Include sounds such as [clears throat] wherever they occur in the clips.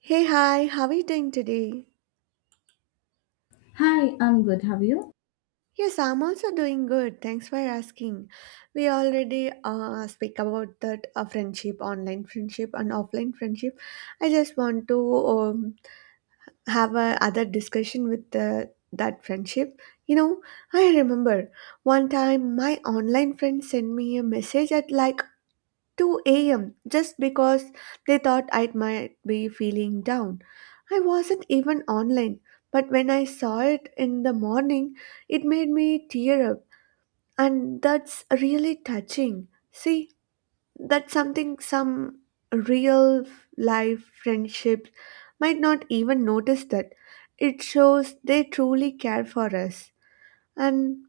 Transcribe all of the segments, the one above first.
Hey, hi, how are you doing today? Hi, I'm good. Have you? Yes, I'm also doing good. Thanks for asking. We already speak about that friendship, online friendship, and offline friendship. I just want to have a other discussion with that friendship. You know, I remember one time my online friend sent me a message at like 2 a.m. just because they thought I might be feeling down. I wasn't even online, but when I saw it in the morning, it made me tear up, and that's really touching. See, that's something some real f- life friendships might not even notice that. It shows they truly care for us. And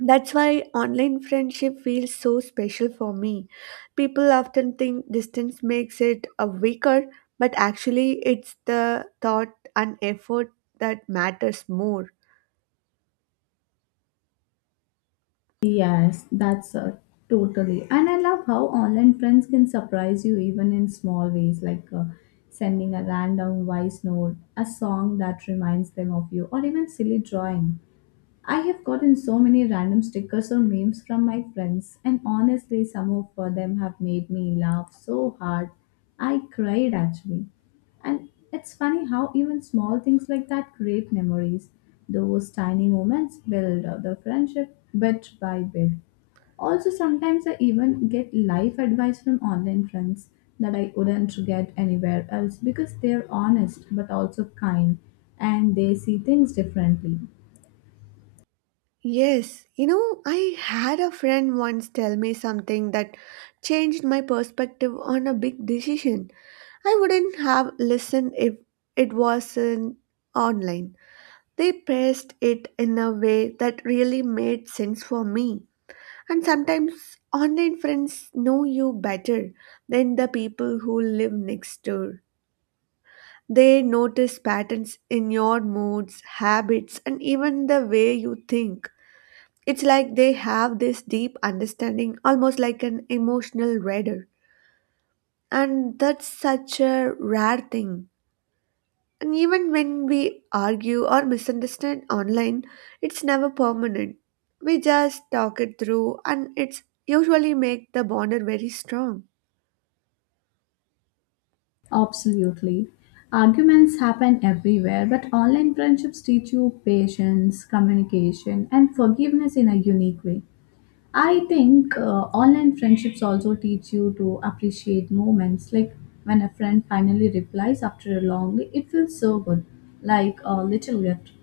that's why online friendship feels so special for me. People often think distance makes it a weaker, but actually it's the thought and effort that matters more. Yes, that's totally. And I love how online friends can surprise you even in small ways, like sending a random voice note, a song that reminds them of you, or even silly drawing. I have gotten so many random stickers or memes from my friends, and honestly, some of them have made me laugh so hard. I cried actually. And it's funny how even small things like that create memories. Those tiny moments build up the friendship bit by bit. Also, sometimes I even get life advice from online friends that I wouldn't get anywhere else because they're honest but also kind and they see things differently. Yes, you know, I had a friend once tell me something that changed my perspective on a big decision. I wouldn't have listened if it wasn't online. They pressed it in a way that really made sense for me. And sometimes online friends know you better than the people who live next door. They notice patterns in your moods, habits, and even the way you think. It's like they have this deep understanding, almost like an emotional radar. And that's such a rare thing. And even when we argue or misunderstand online, it's never permanent. We just talk it through, and it's usually make the bonder very strong. Absolutely. Arguments happen everywhere, but online friendships teach you patience, communication, and forgiveness in a unique way. I think online friendships also teach you to appreciate moments like when a friend finally replies after a long day, it feels so good, like a little gift.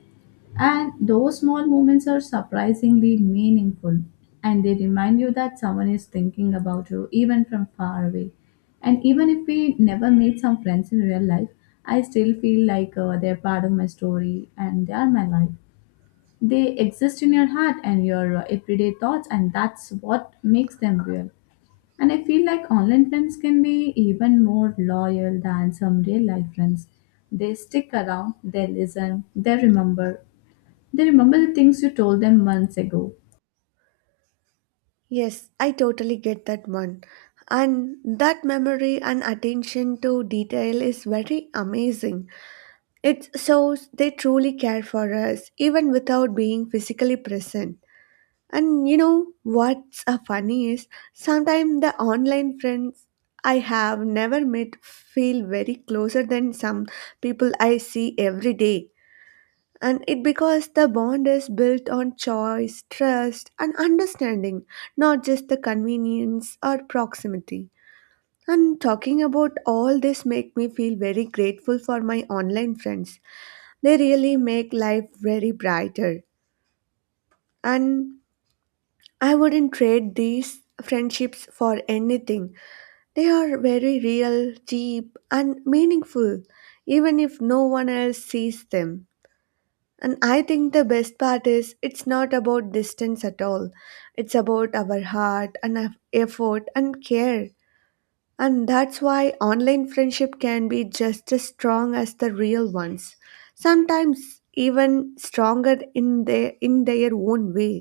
And those small moments are surprisingly meaningful and they remind you that someone is thinking about you even from far away. And even if we never meet some friends in real life, I still feel like they're part of my story and they are my life. They exist in your heart and your everyday thoughts, and that's what makes them real. And I feel like online friends can be even more loyal than some real life friends. They stick around, they listen, they remember. They remember the things you told them months ago. Yes, I totally get that one. And that memory and attention to detail is very amazing. It shows they truly care for us, even without being physically present. And you know what's funny is sometimes the online friends I have never met feel very closer than some people I see every day, and it because the bond is built on choice, trust, and understanding, not just the convenience or proximity. And talking about all this make me feel very grateful for my online friends. They really make life very brighter, and I wouldn't trade these friendships for anything. They are very real, deep, and meaningful, even if no one else sees them. And I think the best part is it's not about distance at all. It's about our heart and our effort and care. And that's why online friendship can be just as strong as the real ones. Sometimes even stronger in their own way.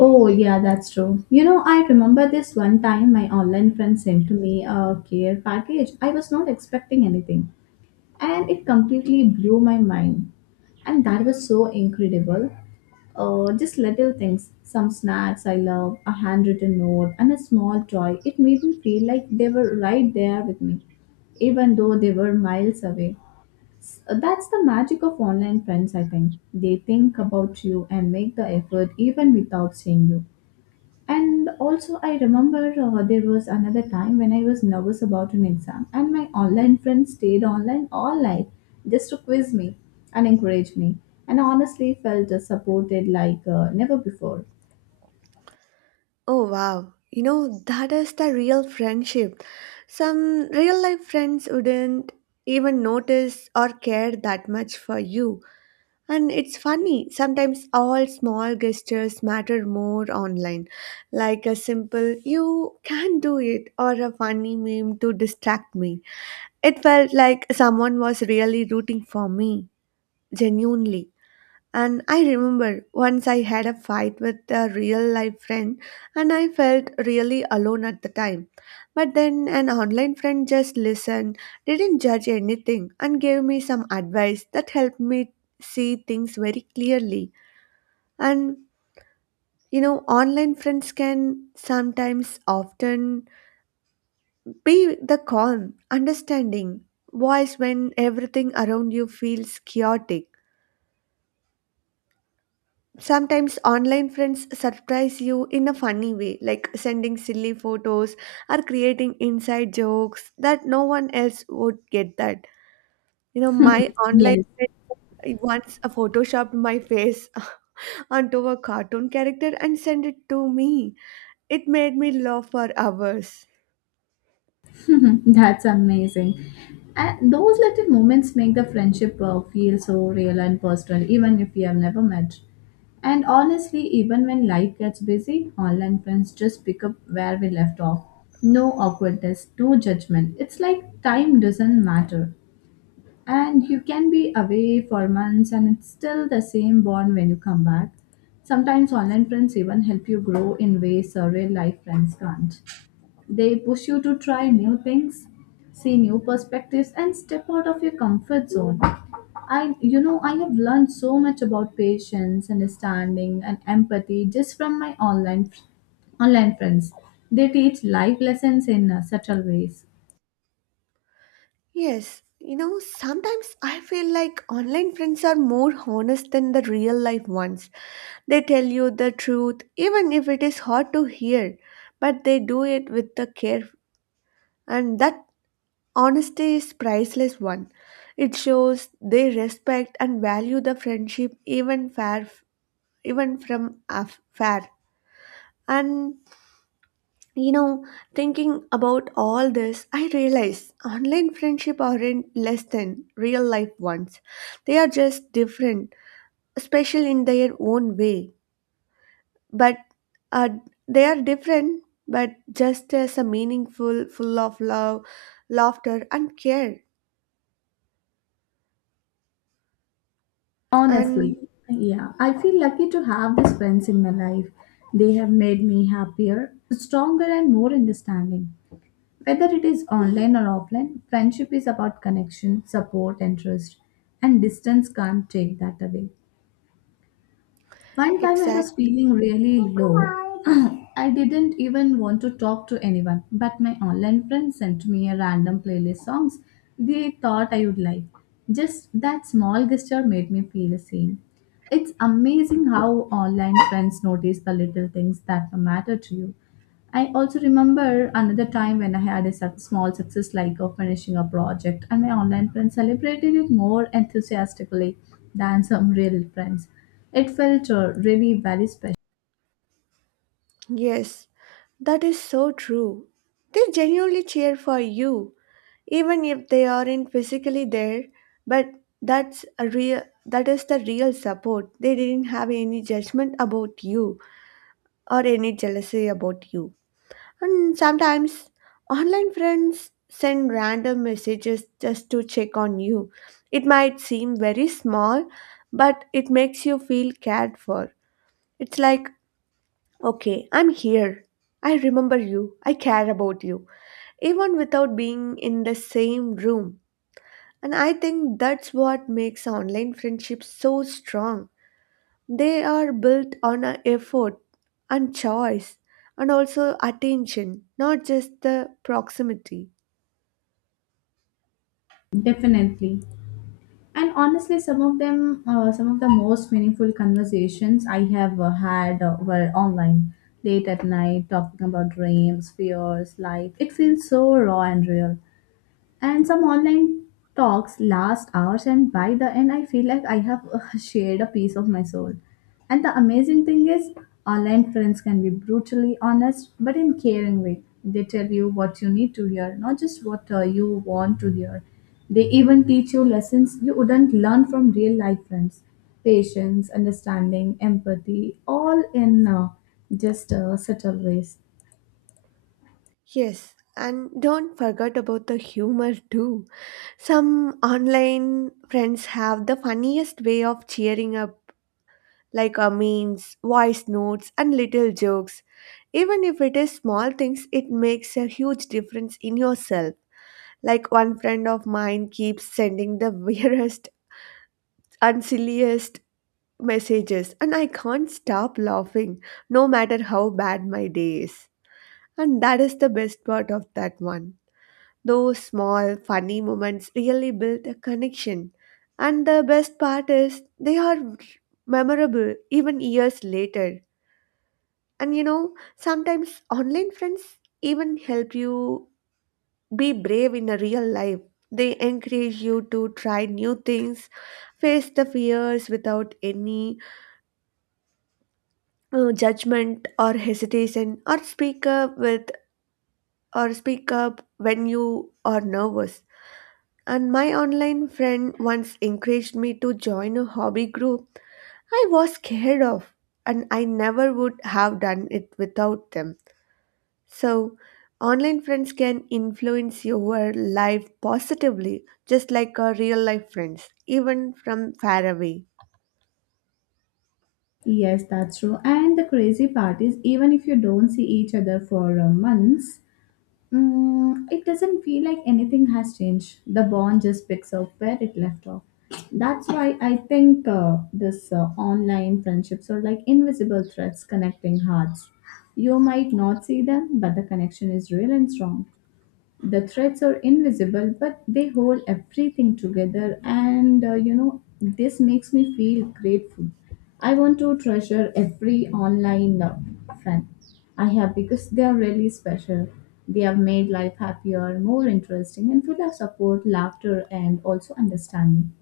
Oh, yeah, that's true. You know, I remember this one time my online friend sent to me a care package. I was not expecting anything, and it completely blew my mind. And that was so incredible. Just little things, some snacks I love, a handwritten note, and a small toy. It made me feel like they were right there with me, even though they were miles away. That's the magic of online friends, I think. They think about you and make the effort even without seeing you. And also, I remember there was another time when I was nervous about an exam, and my online friend stayed online all night just to quiz me and encourage me. And I honestly felt supported like never before. Oh wow. You know that is the real friendship. Some real life friends wouldn't even notice or care that much for you. And it's funny, sometimes all small gestures matter more online, like a simple, you can do it, or a funny meme to distract me. It felt like someone was really rooting for me, genuinely. And I remember once I had a fight with a real life friend and I felt really alone at the time. But then an online friend just listened, didn't judge anything, and gave me some advice that helped me see things very clearly. And you know, online friends can sometimes often be the calm, understanding voice when everything around you feels chaotic. Sometimes online friends surprise you in a funny way, like sending silly photos or creating inside jokes that no one else would get that. You know, my online Yes. friend once photoshopped my face [laughs] onto a cartoon character and sent it to me. It made me laugh for hours. [laughs] That's amazing. And those little moments make the friendship feel so real and personal, even if you have never met. And honestly, even when life gets busy, online friends just pick up where we left off. No awkwardness, no judgment. It's like time doesn't matter. And you can be away for months and it's still the same bond when you come back. Sometimes online friends even help you grow in ways real life friends can't. They push you to try new things, see new perspectives, and step out of your comfort zone. I have learned so much about patience, understanding, and empathy just from my online friends. They teach life lessons in subtle ways. Yes, you know, sometimes I feel like online friends are more honest than the real life ones. They tell you the truth, even if it is hard to hear, but they do it with the care, and that honesty is priceless one. It shows they respect and value the friendship even fair, even from far. And you know, thinking about all this, I realize online friendship aren't less than real life ones. They are just different, special in their own way. But uh, they are different, but just as a meaningful, full of love, laughter, and care. And Honestly, yeah, I feel lucky to have these friends in my life. They have made me happier, stronger, and more understanding. Whether it is online or offline, friendship is about connection, support, and trust, and distance can't take that away. One time I was exactly. feeling really low. [clears throat] I didn't even want to talk to anyone, but my online friend sent me a random playlist songs they thought I would like. Just that small gesture made me feel the same. It's amazing how online friends notice the little things that matter to you. I also remember another time when I had a small success like of finishing a project, and my online friends celebrated it more enthusiastically than some real friends. It felt really very special, Yes, that is so true. They genuinely cheer for you, even if they aren't physically there. But that is the real support. They didn't have any judgment about you or any jealousy about you. And sometimes online friends send random messages just to check on you. It might seem very small, but it makes you feel cared for. It's like, okay, I'm here. I remember you. I care about you, even without being in the same room. And I think that's what makes online friendships so strong. They are built on a effort and choice and also attention, not just the proximity. definitely. And honestly, some of them, some of the most meaningful conversations I have had were online, late at night, talking about dreams, fears, life. It feels so raw and real. And some online talks last hours and by the end I feel like I have [laughs] shared a piece of my soul. And the amazing thing is online friends can be brutally honest but in caring way. They tell you what you need to hear, not just what you want to hear. They even teach you lessons you wouldn't learn from real life friends. Patience, understanding, empathy, all in just subtle ways. Yes, and don't forget about the humor too. Some online friends have the funniest way of cheering up like memes, voice notes, and little jokes. Even if it is small things, it makes a huge difference in yourself. Like one friend of mine keeps sending the [laughs] weirdest and silliest messages, and I can't stop laughing no matter how bad my day is. And that is the best part of that one. Those small, funny moments really build a connection. And the best part is they are memorable even years later. And you know, sometimes online friends even help you be brave in a real life. They encourage you to try new things, face the fears without any judgment or hesitation, or speak up when you are nervous. And my online friend once encouraged me to join a hobby group I was scared of, and I never would have done it without them. So, online friends can influence your life positively, just like our real life friends, even from far away. Yes, that's true. And the crazy part is, even if you don't see each other for months, it doesn't feel like anything has changed. The bond just picks up where it left off. That's why I think this online friendships are like invisible threads connecting hearts. You might not see them, but the connection is real and strong. The threads are invisible but they hold everything together. And you know, this makes me feel grateful. I want to treasure every online friend I have because they are really special. They have made life happier, more interesting, and full of support, laughter, and also understanding.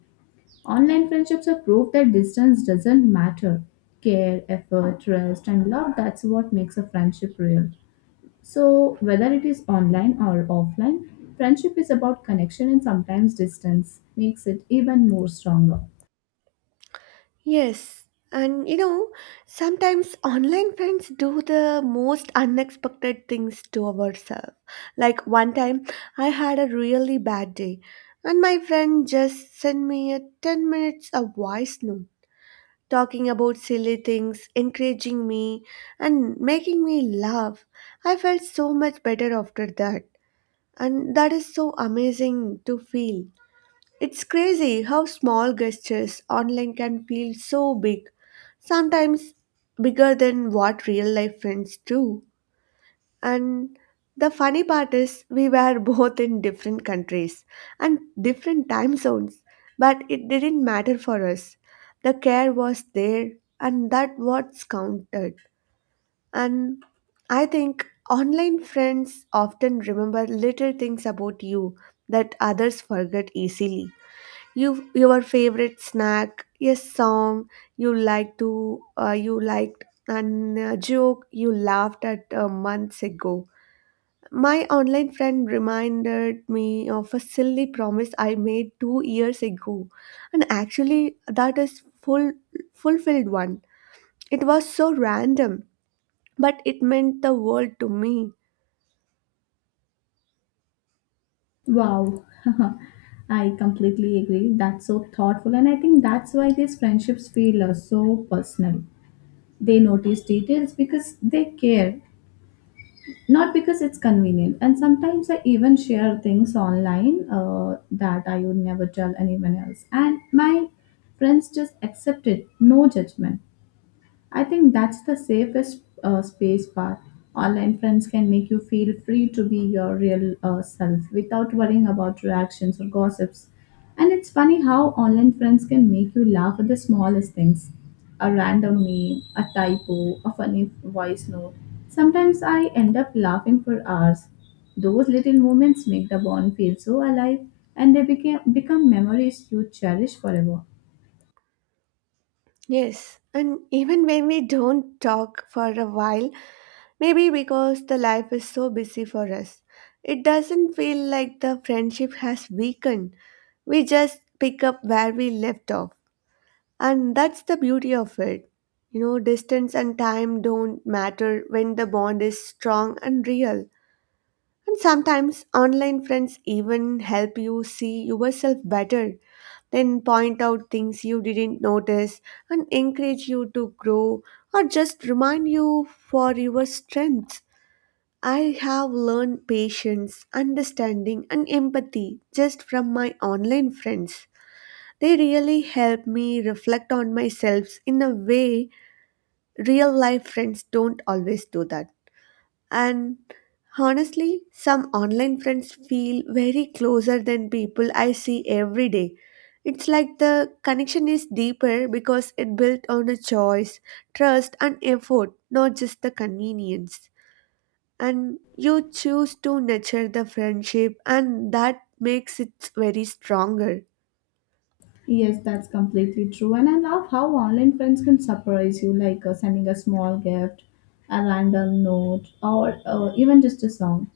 Online friendships are proof that distance doesn't matter. Care, effort, trust, and love, that's what makes a friendship real. So, whether it is online or offline, friendship is about connection, and sometimes distance makes it even more stronger. Yes, and you know, sometimes online friends do the most unexpected things to ourselves. Like one time, I had a really bad day, and my friend just sent me a 10 minutes of voice note talking about silly things, encouraging me, and making me laugh. I felt so much better after that, and that is so amazing to feel. It's crazy how small gestures online can feel so big, sometimes bigger than what real life friends do. And the funny part is, we were [laughs] both in different countries and different time zones, but it didn't matter for us. The care was there, and that what's counted. And I think online friends often remember little things about you that others forget easily. You, your favorite snack, a song you liked, and a joke you laughed at months ago. My online friend reminded me of a silly promise I made 2 years ago, and actually, that is full fulfilled one. It was so random, but it meant the world to me. Wow, [laughs] I completely agree. That's so thoughtful, and I think that's why these friendships feel so personal. They notice details because they care, not because it's convenient. And sometimes I even share things online that I would never tell anyone else, and my friends just accept it, no judgment. I think that's the safest space part. Online friends can make you feel free to be your real self without worrying about reactions or gossips. And it's funny how online friends can make you laugh at the smallest things, a random meme, a typo, a funny voice note. Sometimes I end up laughing for hours. Those little moments make the bond feel so alive and they become memories you cherish forever. Yes, and even when we don't talk for a while, maybe because the life is so busy for us, it doesn't feel like the friendship has weakened. We just pick up where we left off. And that's the beauty of it. You know, distance and time don't matter when the bond is strong and real. And sometimes online friends even help you see yourself better, then point out things you didn't notice and encourage you to grow or just remind you for your strengths. I have learned patience, understanding, and empathy just from my online friends. They really help me reflect on myself in a way real life friends don't always do that. And honestly, some online friends feel very closer than people I see every day. It's like the connection is deeper because it built on a choice, trust, and effort, not just the convenience. And you choose to nurture the friendship, and that makes it very stronger. Yes, that's completely true. And I love how online friends can surprise you, like sending a small gift, a random note, or even just a song.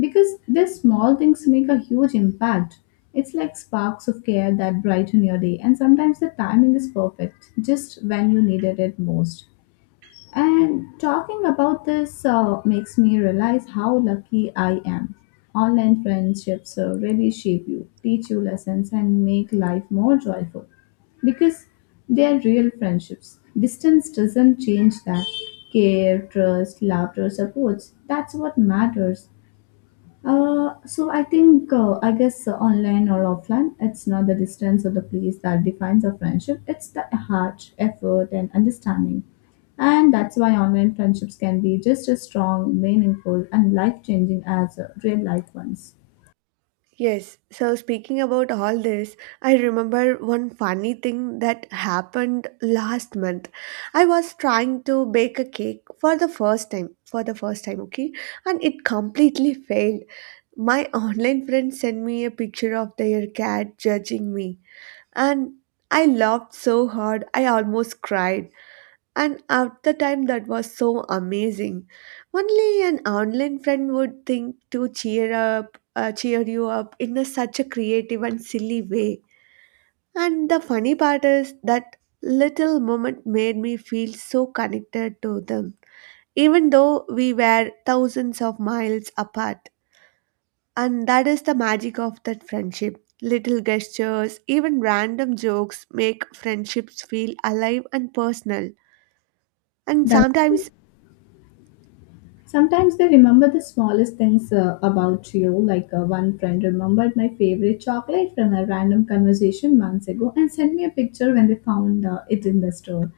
Because these small things make a huge impact. It's like sparks of care that brighten your day, and sometimes the timing is perfect, just when you needed it most. And talking about this makes me realize how lucky I am. Online friendships really shape you, teach you lessons, and make life more joyful because they are real friendships. Distance doesn't change that. Care, trust, laughter, supports, that's what matters. So I think I guess online or offline, it's not the distance or the place that defines a friendship. It's the heart, effort, and understanding. And that's why online friendships can be just as strong, meaningful, and life changing as real life ones. Yes, so speaking about all this, I remember one funny thing that happened last month. I was trying to bake a cake for the first time, okay, and it completely failed. My online friend sent me a picture of their cat judging me, and I laughed so hard I almost cried. And at the time, that was so amazing. Only an online friend would think to cheer you up in a, such a creative and silly way. And the funny part is that little moment made me feel so connected to them, even though we were thousands of miles apart. And that is the magic of that friendship. Little gestures, even random jokes, make friendships feel alive and personal. And That's true. sometimes, Sometimes they remember the smallest things about you, like one friend remembered my favorite chocolate from a random conversation months ago and sent me a picture when they found it in the store.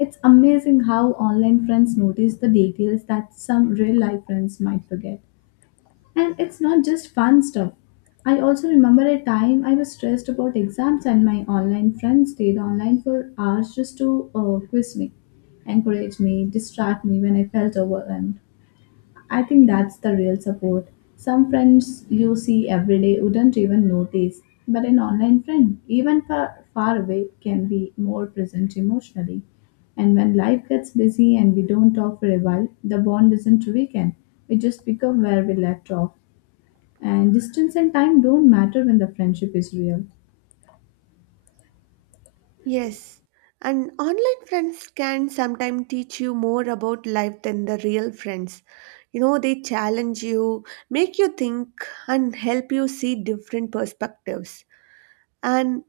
It's amazing how online friends notice the details that some real life friends might forget. And it's not just fun stuff. I also remember a time I was stressed about exams, and my online friend stayed online for hours just to quiz me, encourage me, distract me when I felt overwhelmed. I think that's the real support. Some friends you see every day wouldn't even notice, but an online friend, even far, far away, can be more present emotionally. And when life gets busy and we don't talk for a while, the bond isn't weakened. We just pick up where we left off. And distance and time don't matter when the friendship is real. yes, and online friends can sometimes teach you more about life than the real friends. You know, they challenge you, make you think, and help you see different perspectives. And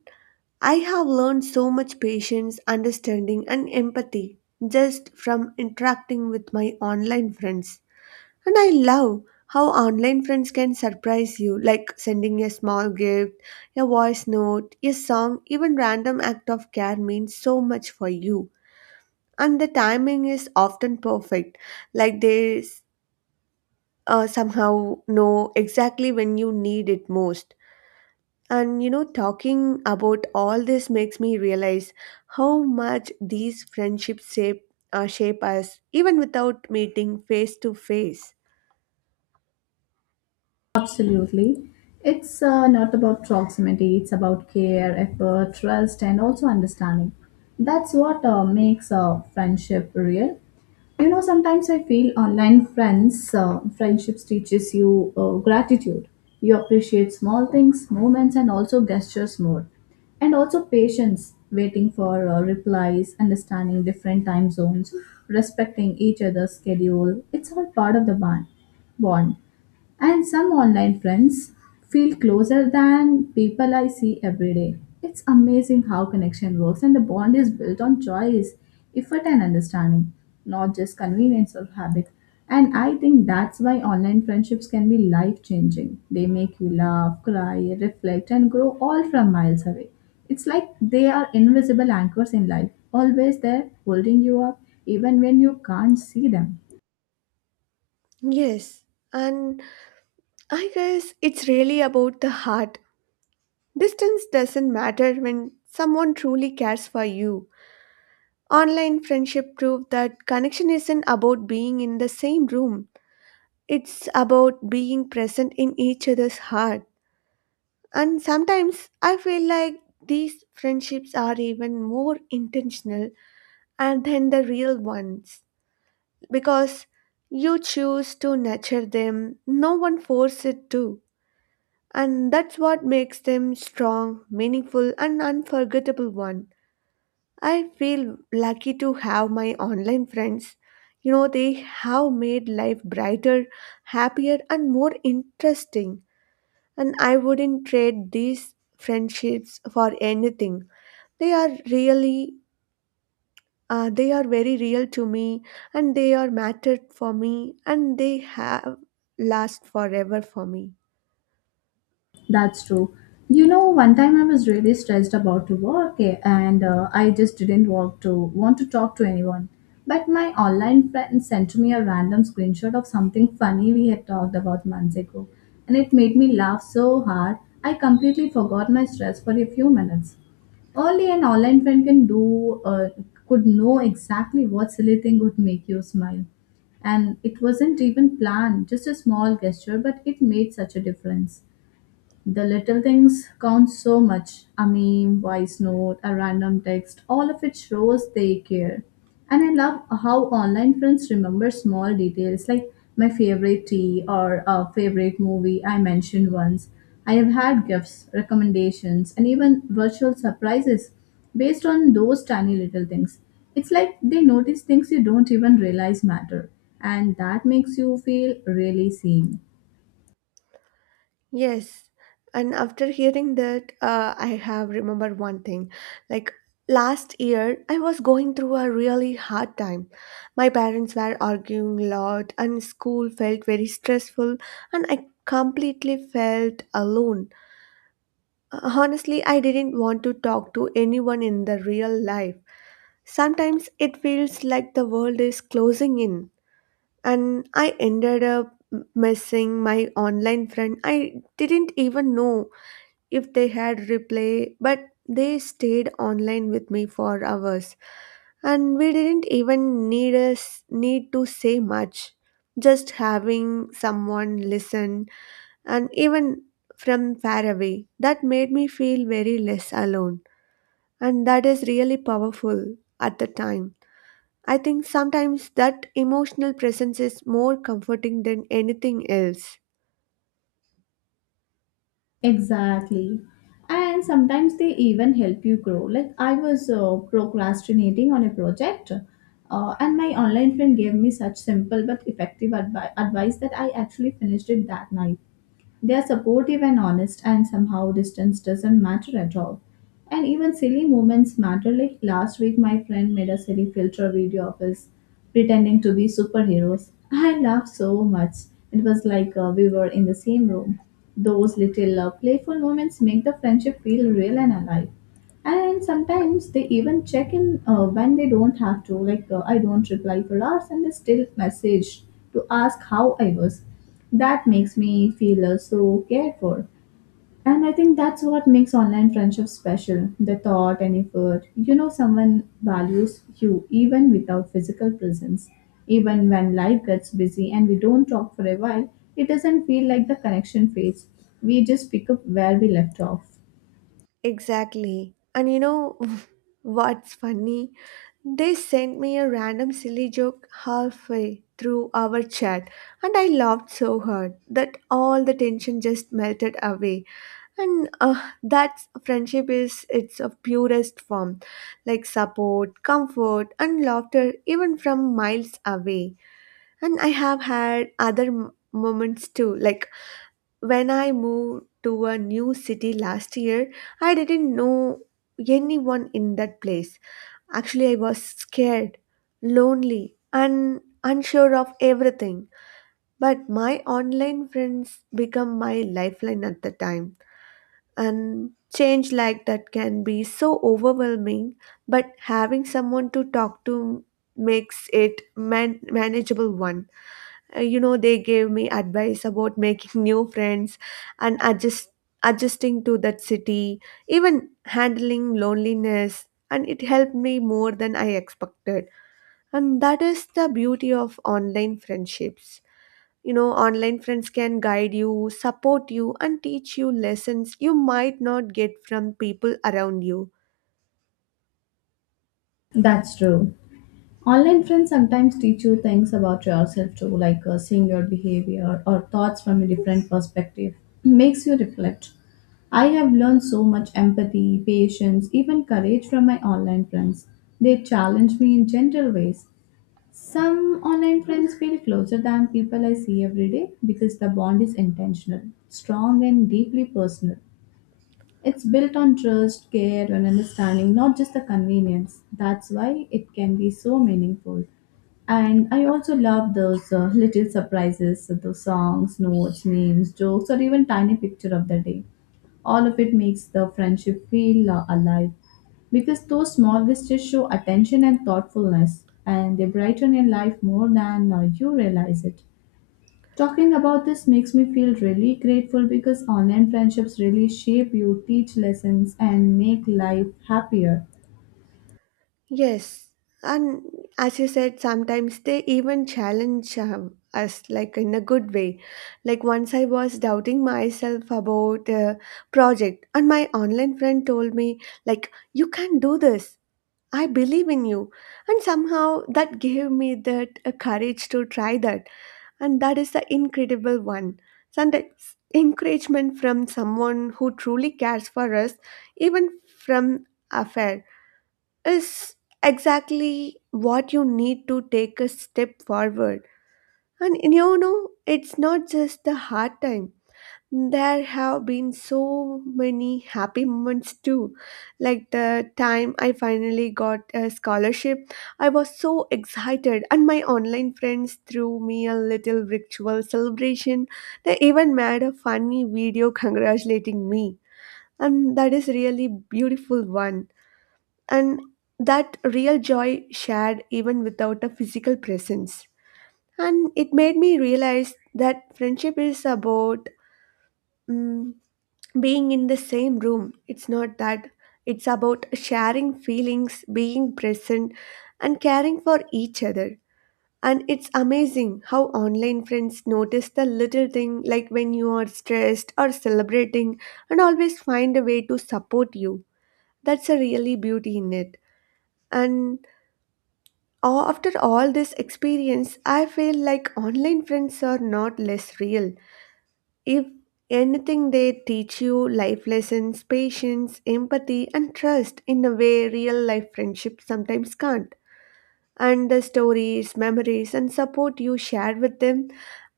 I have learned so much patience, understanding, and empathy just from interacting with my online friends. And I love how online friends can surprise you, like sending a small gift, a voice note, a song, even random act of care means so much for you. And the timing is often perfect, like they somehow know exactly when you need it most. And talking about all this makes me realize how much these friendships shape us, even without meeting face to face. Absolutely. It's not about proximity, it's about care, effort, trust, and also understanding. That's what makes a friendship real. You know, sometimes I feel online friendships teaches you gratitude. You appreciate small things, moments, and also gestures more. And also patience, waiting for replies, understanding different time zones, respecting each other's schedule. It's all part of the bond. And some online friends feel closer than people I see every day. It's amazing how connection works, and the bond is built on choice, effort, and understanding, not just convenience or habit. And I think that's why online friendships can be life changing. They make you laugh, cry, reflect, and grow all from miles away. It's like they are invisible anchors in life, always there, holding you up, even when you can't see them. Yes, and I guess it's really about the heart. Distance doesn't matter when someone truly cares for you. Online friendship proved that connection isn't about being in the same room, it's about being present in each other's heart. And sometimes I feel like these friendships are even more intentional and than the real ones because you choose to nurture them, no one forces it to. And that's what makes them strong, meaningful, and unforgettable one. I feel lucky to have my online friends. They have made life brighter, happier, and more interesting. And I wouldn't trade these friendships for anything. They are really, they are very real to me, and they are mattered for me, and they have last forever for me. That's true. You know, one time I was really stressed about to work and I just didn't want to talk to anyone. But my online friend sent me a random screenshot of something funny we had talked about months ago, and it made me laugh so hard I completely forgot my stress for a few minutes. Only an online friend can do could know exactly what silly thing would make you smile. And it wasn't even planned, just a small gesture, but it made such a difference. The little things count so much: a meme, voice note, a random text. All of it shows they care. And I love how online friends remember small details like my favorite tea or a favorite movie I mentioned once. I have had gifts, recommendations, and even virtual surprises based on those tiny little things. It's like they notice things you don't even realize matter, and that makes you feel really seen. Yes, and after hearing that, I have remembered one thing. Like last year, I was going through a really hard time. My parents were arguing a lot, and school felt very stressful, and I completely felt alone. Honestly, I didn't want to talk to anyone in the real life. Sometimes it feels like the world is closing in, and I ended up missing my online friend. I didn't even know if they had replay, but they stayed online with me for hours. And we didn't even need to say much. Just having someone listen and even from far away, that made me feel very less alone. And that is really powerful at the time. I think sometimes that emotional presence is more comforting than anything else. Exactly. And sometimes they even help you grow. Like I was procrastinating on a project, and my online friend gave me such simple but effective advice that I actually finished it that night. They are supportive and honest, and somehow distance doesn't matter at all. And even silly moments matter. Like last week, my friend made a silly filter video of us pretending to be superheroes. I laughed so much. It was like we were in the same room. Those little playful moments make the friendship feel real and alive. And sometimes they even check in when they don't have to. Like I don't reply for hours and they still message to ask how I was. That makes me feel so cared for. And I think that's what makes online friendship special: the thought and effort. You know someone values you even without physical presence. Even when life gets busy and we don't talk for a while, it doesn't feel like the connection fades. We just pick up where we left off. Exactly. And you know [laughs] what's funny? They sent me a random silly joke halfway through our chat, and I laughed so hard that all the tension just melted away. And that friendship is its a purest form, like support, comfort, and laughter, even from miles away. And I have had other moments too, like when I moved to a new city last year, I didn't know anyone in that place. Actually, I was scared, lonely, and unsure of everything. But my online friends become my lifeline at the time. And change like that can be so overwhelming, but having someone to talk to makes it manageable one. You know they gave me advice about making [laughs] new friends and adjusting to that city, even handling loneliness, and it helped me more than I expected. And that is the beauty of online friendships. You know, online friends can guide you, support you, and teach you lessons you might not get from people around you. That's true. Online friends sometimes teach you things about yourself too, like seeing your behavior or thoughts from a different perspective. Makes you reflect. I have learned so much empathy, patience, even courage from my online friends. They challenge me in gentle ways. Some online friends feel closer than people I see every day because the bond is intentional, strong, and deeply personal. It's built on trust, care, and understanding, not just the convenience. That's why it can be so meaningful. And I also love those little surprises, so those songs, notes, memes, jokes, or even tiny picture of the day. All of it makes the friendship feel alive, because those small gestures show attention and thoughtfulness, and they brighten your life more than you realize it. Talking about this makes me feel really grateful because online friendships really shape you, teach lessons, and make life happier. Yes, and as you said, sometimes they even challenge us, like in a good way. Like once I was doubting myself about a project, and my online friend told me, like, you can do this. I believe in you. And somehow that gave me that courage to try that. And that is the incredible one. Sometimes encouragement from someone who truly cares for us, even from afar, is exactly what you need to take a step forward. And you know, it's not just the hard time. There have been so many happy moments too. Like the time I finally got a scholarship, I was so excited, and my online friends threw me a little virtual celebration. They even made a funny video congratulating me, and that is really beautiful one, and that real joy shared even without a physical presence. And it made me realize that friendship is about mm, being in the same room. It's not that, it's about sharing feelings, being present, and caring for each other. And it's amazing how online friends notice the little thing like when you are stressed or celebrating and always find a way to support you. That's a really beauty in it. And After all this experience, I feel like online friends are not less real. If anything, they teach you life lessons, patience, empathy, and trust in a way real life friendships sometimes can't. And the stories, memories, and support you share with them,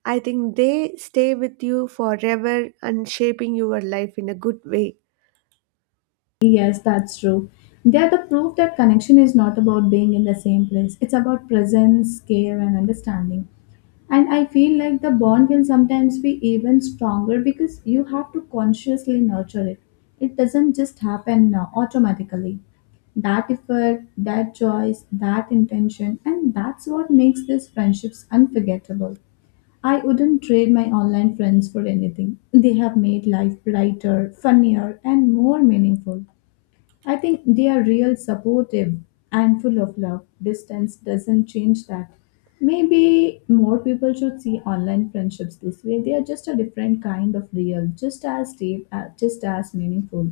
I think they stay with you forever and shaping your life in a good way. Yes, that's true. They are the proof that connection is not about being in the same place. It's about presence, care, and understanding. And I feel like the bond can sometimes be even stronger because you have to consciously nurture it. It doesn't just happen automatically. That effort, that choice, that intention, and that's what makes these friendships unforgettable. I wouldn't trade my online friends for anything. They have made life brighter, funnier, and more meaningful. I think they are real supportive and full of love. Distance doesn't change that. Maybe more people should see online friendships this way. They are just a different kind of real, just as deep, just as meaningful.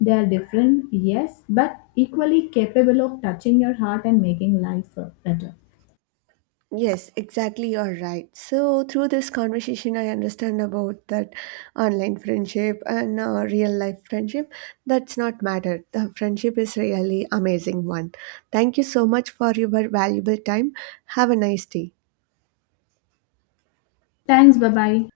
They are different, yes, but equally capable of touching your heart and making life better. Yes, exactly. You're right. So, through this conversation, I understand about that online friendship and real life friendship. That's not matter. The friendship is really amazing one. Thank you so much for your valuable time. Have a nice day. Thanks, bye bye.